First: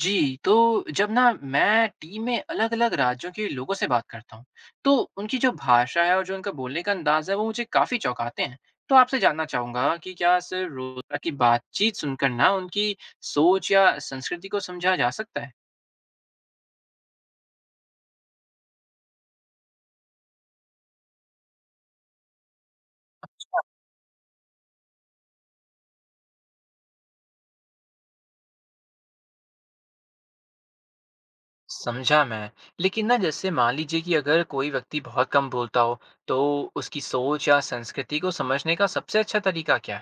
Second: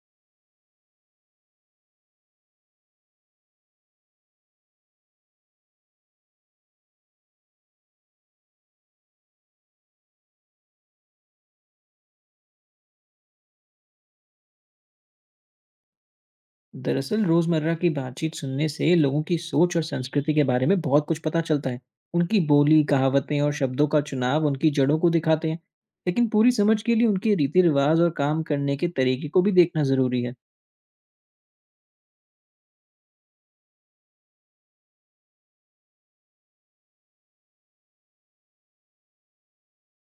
जी, तो जब ना मैं टीम में अलग-अलग राज्यों के लोगों से बात करता हूँ, तो उनकी जो भाषा है और जो उनका बोलने का अंदाज़ है, वो मुझे काफ़ी चौंकाते हैं। तो आपसे जानना चाहूँगा कि क्या सिर्फ रोज़मर्रा की बातचीत सुनकर ना उनकी सोच या संस्कृति को समझा जा सकता है? दरअसल रोजमर्रा की बातचीत सुनने से लोगों की सोच और संस्कृति के बारे में बहुत कुछ पता चलता है। उनकी बोली कहावतें और अच्छा, शब्दों का चुनाव उनकी जड़ों को दिखाते हैं। लेकिन पूरी समझ के लिए उनके रीति रिवाज और काम करने के तरीके को भी देखना जरूरी है। समझा मैं। लेकिन ना जैसे मान लीजिए कि अगर कोई व्यक्ति बहुत कम बोलता हो तो उसकी सोच या संस्कृति को समझने का सबसे अच्छा तरीका क्या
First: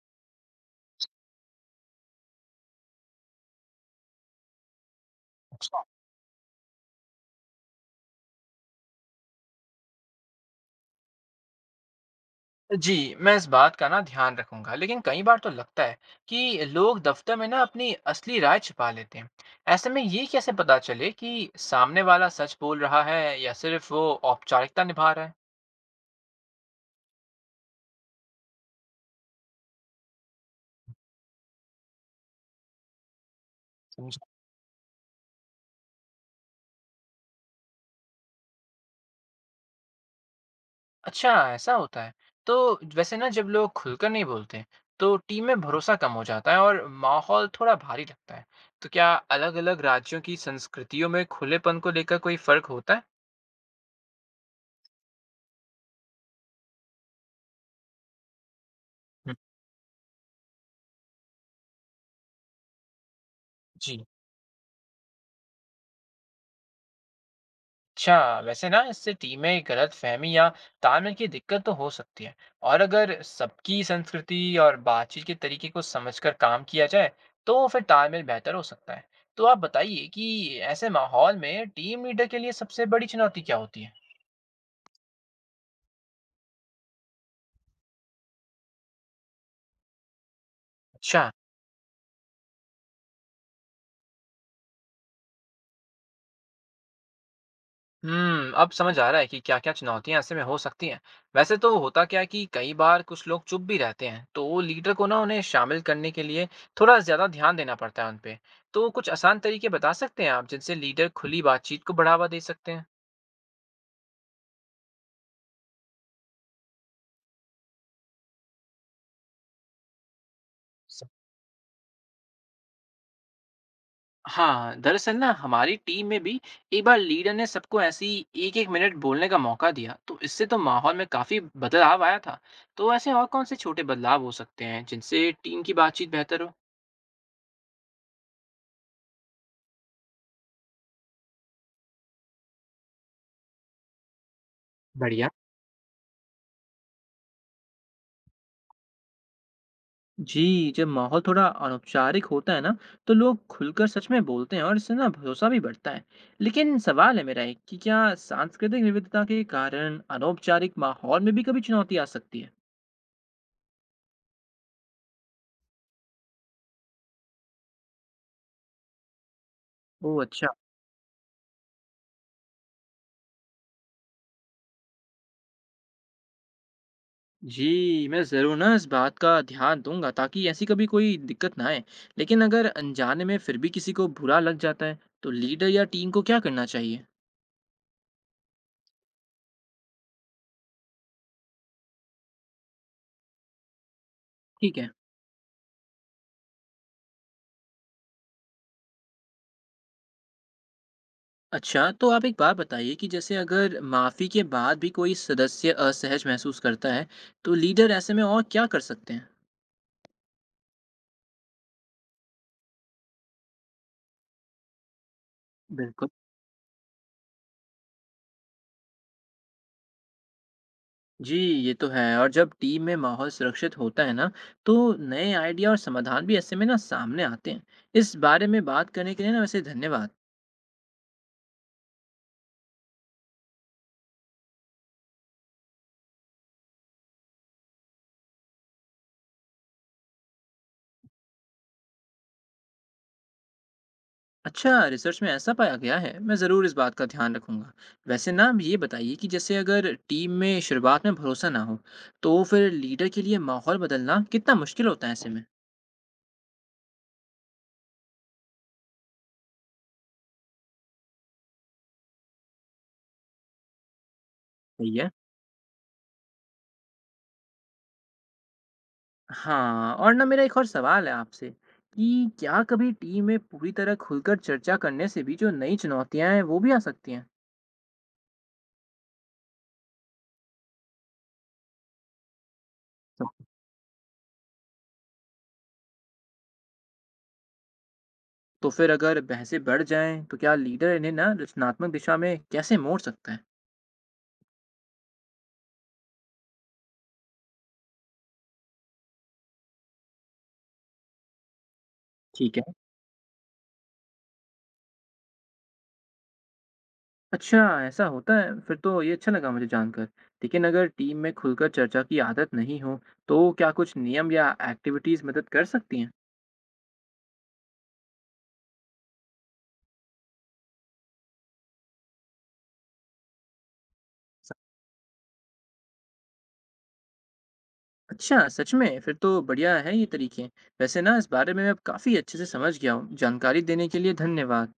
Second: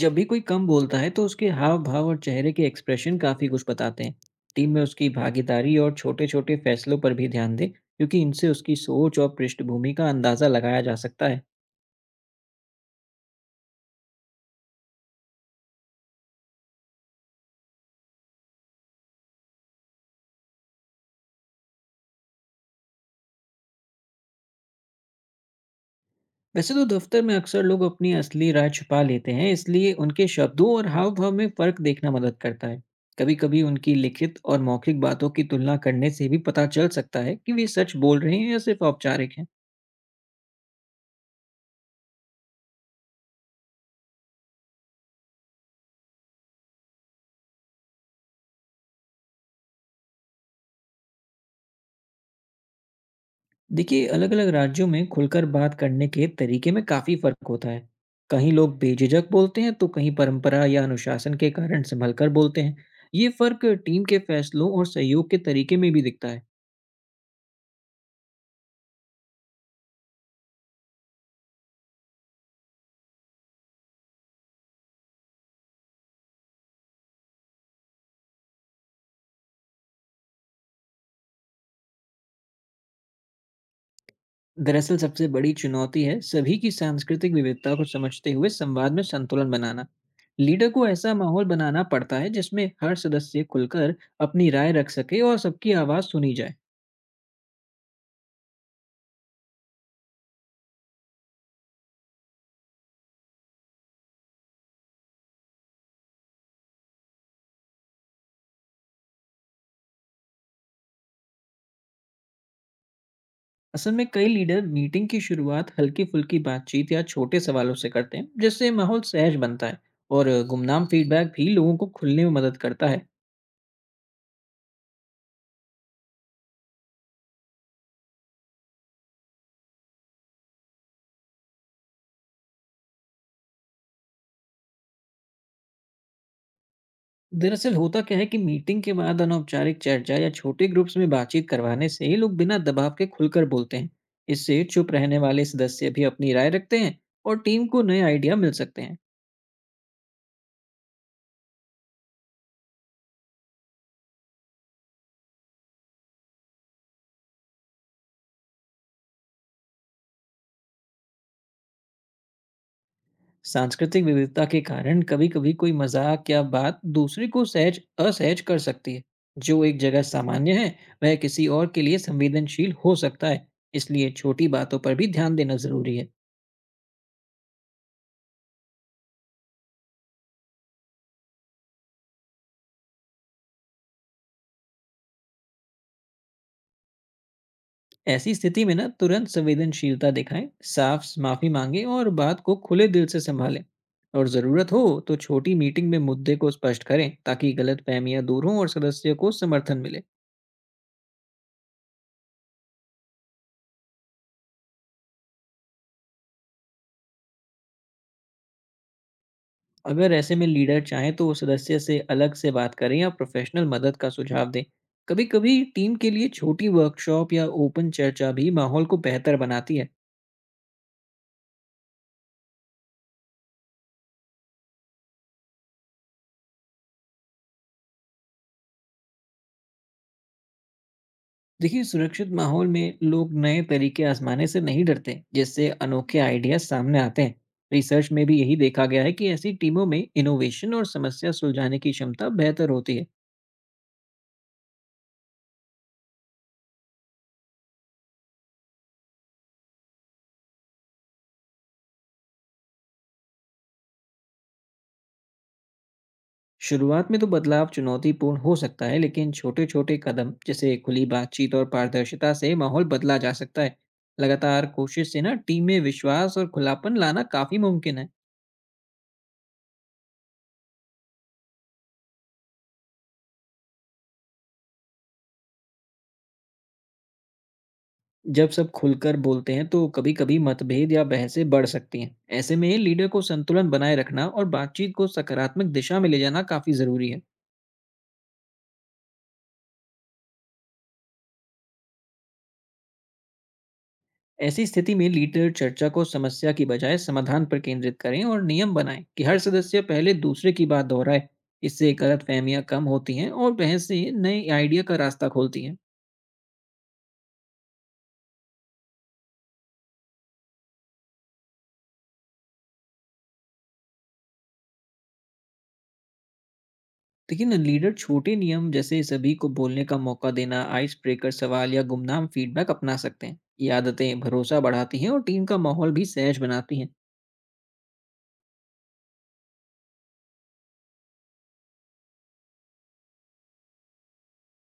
जब भी कोई कम बोलता है तो उसके हाव भाव और चेहरे के एक्सप्रेशन काफी कुछ बताते हैं। टीम में उसकी भागीदारी है। और छोटे छोटे फैसलों पर भी ध्यान दें, क्योंकि इनसे उसकी सोच और पृष्ठभूमि का अंदाजा लगाया जा सकता है। जी, मैं इस बात का ना ध्यान रखूंगा, लेकिन कई बार तो लगता है कि लोग दफ्तर में ना अपनी असली राय छिपा लेते हैं। ऐसे में ये कैसे पता चले कि सामने वाला सच बोल रहा है या सिर्फ वो औपचारिकता निभा रहा है? वैसे तो दफ्तर में अक्सर लोग अपनी असली राय छुपा लेते हैं, इसलिए उनके शब्दों और हाव भाव में फर्क देखना मदद करता है। कभी कभी उनकी समझा। लिखित और मौखिक बातों की तुलना करने से भी पता चल सकता है कि वे सच बोल रहे हैं या सिर्फ औपचारिक हैं। अच्छा, ऐसा होता है। तो वैसे ना जब लोग खुलकर नहीं बोलते, तो टीम में भरोसा कम हो जाता है और माहौल थोड़ा भारी लगता है। तो क्या अलग-अलग राज्यों की संस्कृतियों में खुलेपन को लेकर कोई फर्क होता है? देखिए, अलग अलग राज्यों में खुलकर बात करने के तरीके में काफ़ी फर्क होता है। कहीं लोग बेझिझक हम्म, बोलते हैं तो कहीं परंपरा या अनुशासन के कारण संभल कर बोलते हैं। ये फर्क जी। टीम के फैसलों और सहयोग के तरीके में भी दिखता है। अच्छा। वैसे ना इससे टीम में गलतफहमी या तालमेल की दिक्कत तो हो सकती है। और अगर सबकी संस्कृति और बातचीत के तरीके को समझकर काम किया जाए तो फिर तालमेल बेहतर हो सकता है। तो आप बताइए कि ऐसे माहौल में टीम लीडर के लिए सबसे बड़ी चुनौती क्या होती है। दरअसल सबसे बड़ी चुनौती है सभी की सांस्कृतिक विविधता को समझते हुए संवाद में संतुलन बनाना। लीडर को ऐसा अच्छा। माहौल बनाना पड़ता है जिसमें हर सदस्य खुलकर अपनी राय रख सके और सबकी आवाज़ सुनी जाए। हम्म, अब समझ आ रहा है कि क्या क्या चुनौतियां ऐसे में हो सकती हैं। वैसे तो होता क्या है कि कई बार कुछ लोग चुप भी रहते हैं, तो लीडर को ना उन्हें शामिल करने के लिए थोड़ा ज्यादा ध्यान देना पड़ता है उनपे। तो कुछ आसान तरीके बता सकते हैं आप जिनसे लीडर खुली बातचीत को बढ़ावा दे सकते हैं। असल में कई लीडर मीटिंग की शुरुआत हल्की फुल्की बातचीत या छोटे सवालों से करते हैं, जिससे माहौल सहज बनता है। और गुमनाम स- फीडबैक भी लोगों को खुलने में मदद करता है। हाँ, दरअसल ना हमारी टीम में भी एक बार लीडर ने सबको ऐसी एक एक मिनट बोलने का मौका दिया, तो इससे तो माहौल में काफी बदलाव आया था। तो ऐसे और कौन से छोटे बदलाव हो सकते हैं जिनसे टीम की बातचीत बेहतर हो। दरअसल होता क्या है कि मीटिंग के बाद अनौपचारिक चर्चा या छोटे ग्रुप्स में बातचीत करवाने से ये लोग बिना दबाव के खुलकर बोलते हैं। इससे चुप रहने बढ़िया। वाले सदस्य भी अपनी राय रखते हैं और टीम को नए आइडिया मिल सकते हैं। जी, जब माहौल थोड़ा अनौपचारिक होता है ना, तो लोग खुलकर सच में बोलते हैं और इससे ना भरोसा भी बढ़ता है। लेकिन सवाल है मेरा एक कि क्या सांस्कृतिक विविधता के कारण अनौपचारिक माहौल में भी कभी चुनौती आ सकती है? सांस्कृतिक विविधता के कारण कभी कभी कोई मजाक या बात दूसरे को सहज असहज कर सकती है। जो एक जगह ओह, अच्छा। सामान्य है वह किसी और के लिए संवेदनशील हो सकता है, इसलिए छोटी बातों पर भी ध्यान देना जरूरी है। जी, मैं ज़रूर ना इस बात का ध्यान दूंगा ताकि ऐसी कभी कोई दिक्कत ना आए। लेकिन अगर अनजाने में फिर भी किसी को बुरा लग जाता है, तो लीडर या टीम को क्या करना चाहिए? ऐसी स्थिति में ना तुरंत संवेदनशीलता दिखाएं, साफ माफी मांगे और बात को खुले दिल से संभालें। और ज़रूरत ठीक हो है। तो छोटी मीटिंग में मुद्दे को स्पष्ट करें ताकि गलत फहमियाँ दूर हों और सदस्य को समर्थन मिले। अच्छा, तो आप एक बात बताइए कि जैसे अगर माफ़ी के बाद भी कोई सदस्य असहज महसूस करता है, तो लीडर ऐसे में और क्या कर सकते हैं? अगर ऐसे में लीडर चाहें तो सदस्य से अलग से बात करें या प्रोफेशनल मदद का सुझाव दें। कभी कभी टीम बिल्कुल। के लिए छोटी वर्कशॉप या ओपन चर्चा भी माहौल को बेहतर बनाती है। जी, ये तो है। और जब टीम में माहौल सुरक्षित होता है ना, तो नए आइडिया और समाधान भी ऐसे में ना सामने आते हैं। इस बारे में बात करने के लिए ना वैसे धन्यवाद। देखिए, सुरक्षित माहौल में लोग नए तरीके आजमाने से नहीं डरते, जिससे अनोखे आइडियाज सामने आते हैं। रिसर्च में भी यही देखा गया है कि ऐसी टीमों में इनोवेशन और समस्या सुलझाने की क्षमता बेहतर होती है। अच्छा, रिसर्च में ऐसा पाया गया है, मैं ज़रूर इस बात का ध्यान रखूंगा। वैसे ना ये बताइए कि जैसे अगर टीम में शुरुआत में भरोसा ना हो, तो फिर लीडर के लिए माहौल बदलना कितना मुश्किल होता है ऐसे में? शुरुआत में तो बदलाव चुनौतीपूर्ण हो सकता है, लेकिन छोटे छोटे कदम जैसे खुली बातचीत और पारदर्शिता से माहौल बदला जा सकता है। लगातार सही है। कोशिश से ना टीम में विश्वास और खुलापन लाना काफी मुमकिन है। हाँ, और ना मेरा एक और सवाल है आपसे कि क्या कभी टीम में पूरी तरह खुलकर चर्चा करने से भी जो नई चुनौतियां हैं वो भी आ सकती हैं। जब सब खुलकर बोलते हैं तो कभी-कभी मतभेद या बहसें बढ़ सकती हैं। ऐसे में लीडर को तो संतुलन बनाए रखना और बातचीत को सकारात्मक दिशा में ले जाना काफी जरूरी है। तो फिर अगर बहसें बढ़ जाएं तो क्या लीडर इन्हें ना रचनात्मक दिशा में कैसे मोड़ सकता है। ऐसी स्थिति में लीडर चर्चा को समस्या की बजाय समाधान पर केंद्रित करें और नियम बनाएं कि हर सदस्य पहले दूसरे की बात दोहराए। इससे ठीक गलतफहमियां है। कम होती हैं और बहसें नए आइडिया का रास्ता खोलती हैं। अच्छा, ऐसा होता है फिर तो। ये अच्छा लगा मुझे जानकर। लेकिन अगर टीम में खुलकर चर्चा की आदत नहीं हो, तो क्या कुछ नियम या एक्टिविटीज मदद कर सकती हैं। देखिए ना, लीडर छोटे नियम जैसे सभी को बोलने का मौका देना, आइस ब्रेकर सवाल या गुमनाम फीडबैक अपना सकते हैं। ये आदतें भरोसा बढ़ाती हैं और टीम का माहौल भी सहज बनाती हैं। अच्छा, सच में फिर तो बढ़िया है ये तरीके। वैसे ना इस बारे में मैं अब काफ़ी अच्छे से समझ गया हूँ। जानकारी देने के लिए धन्यवाद।